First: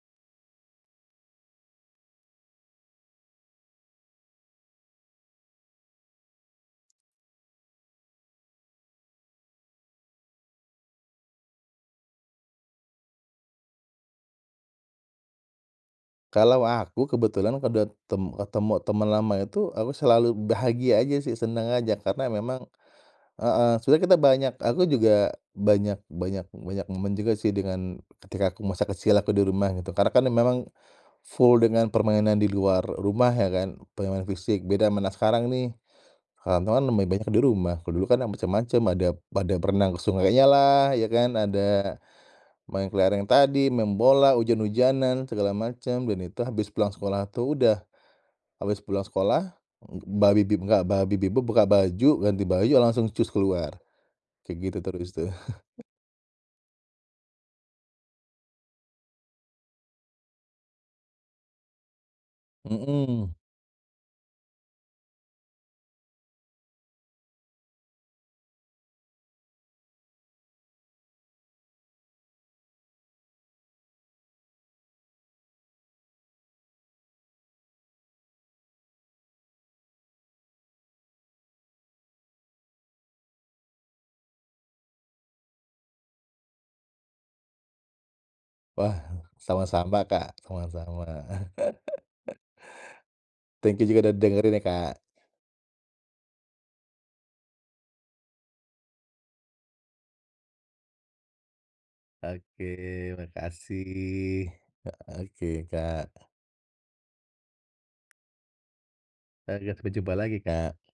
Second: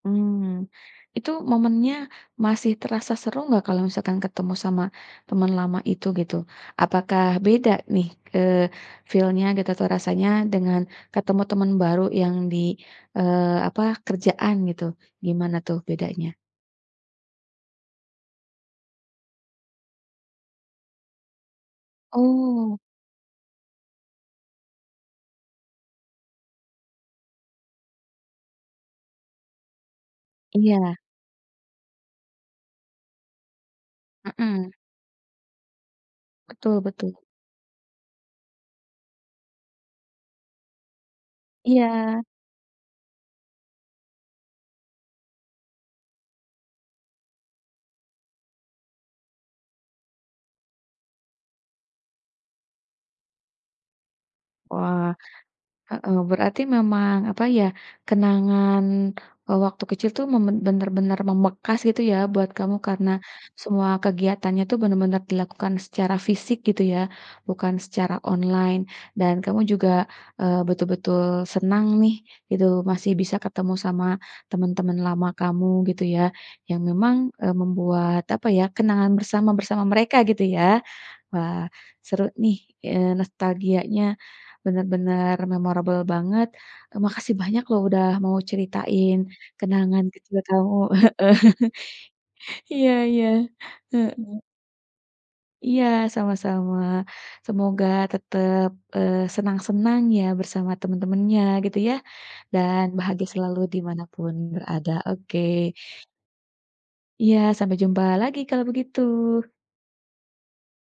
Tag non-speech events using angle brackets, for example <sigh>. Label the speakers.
Speaker 1: Mmm. Itu momennya masih terasa seru nggak kalau misalkan ketemu sama temen lama itu gitu? Apakah beda nih, eee, feel-nya gitu atau rasanya dengan ketemu temen baru yang di eee, apa, kerjaan gitu. Gimana tuh bedanya?
Speaker 2: Kalau aku kebetulan kudat tem ketemu teman lama itu aku selalu bahagia aja sih senang aja karena memang
Speaker 1: Oh.
Speaker 2: heeh. Sebenarnya kita banyak aku juga banyak banyak banyak momen juga sih dengan ketika aku masa kecil aku di rumah gitu. Karena kan memang
Speaker 1: Iya.
Speaker 2: full dengan permainan di luar rumah ya kan, permainan fisik.
Speaker 1: Heeh.
Speaker 2: Beda sama anak sekarang nih,
Speaker 1: Betul
Speaker 2: kawan-kawan lebih
Speaker 1: betul.
Speaker 2: banyak di rumah. Kalau dulu kan macem-macem, ada pada berenang ke sungainyalah ya kan. Ada
Speaker 1: Iya.
Speaker 2: main kelereng tadi, main bola, ujan-ujanan, segala macem. Dan itu habis pulang sekolah tuh udah habis pulang sekolah, enggak buka baju, ganti baju, langsung cus keluar. Kayak gitu terus
Speaker 1: Wah,
Speaker 2: tuh. <chuckles>
Speaker 1: heeh. Berarti memang apa ya, kenangan, eee, waktu kecil tuh memang bener-bener membekas gitu ya buat kamu. Karena
Speaker 2: Mhm.
Speaker 1: semua kegiatannya tuh bener-bener dilakukan secara fisik gitu ya bukan secara online. Dan kamu juga, eee, betul-betul senang nih gitu masih bisa ketemu sama temen-temen lama kamu gitu ya. Yang memang, eee, membuat apa ya, kenangan bersama, bersama mereka gitu ya. Wah, seru nih, eee, nostalgianya bener-bener memorable banget. Makasih banyak loh udah mau
Speaker 2: Wah.
Speaker 1: ceritain
Speaker 2: Sama-sama,
Speaker 1: kenangan
Speaker 2: Kak.
Speaker 1: kecil kamu.
Speaker 2: Sama-sama.
Speaker 1: Heeh.
Speaker 2: <laughs>
Speaker 1: <chuckles> Iya iya.
Speaker 2: Thank you juga udah
Speaker 1: Heeh.
Speaker 2: dengerin ya, Kak.
Speaker 1: Iya. Sama-sama. Semoga tetep, eee, senang-senang ya bersama temen-temennya gitu ya.
Speaker 2: Oke,
Speaker 1: Dan bahagia selalu di mana pun
Speaker 2: makasih.
Speaker 1: berada. Oke.
Speaker 2: Oke, Kak.
Speaker 1: Iya. Sampai jumpa lagi kalau begitu.
Speaker 2: Oke, sampai jumpa lagi, Kak.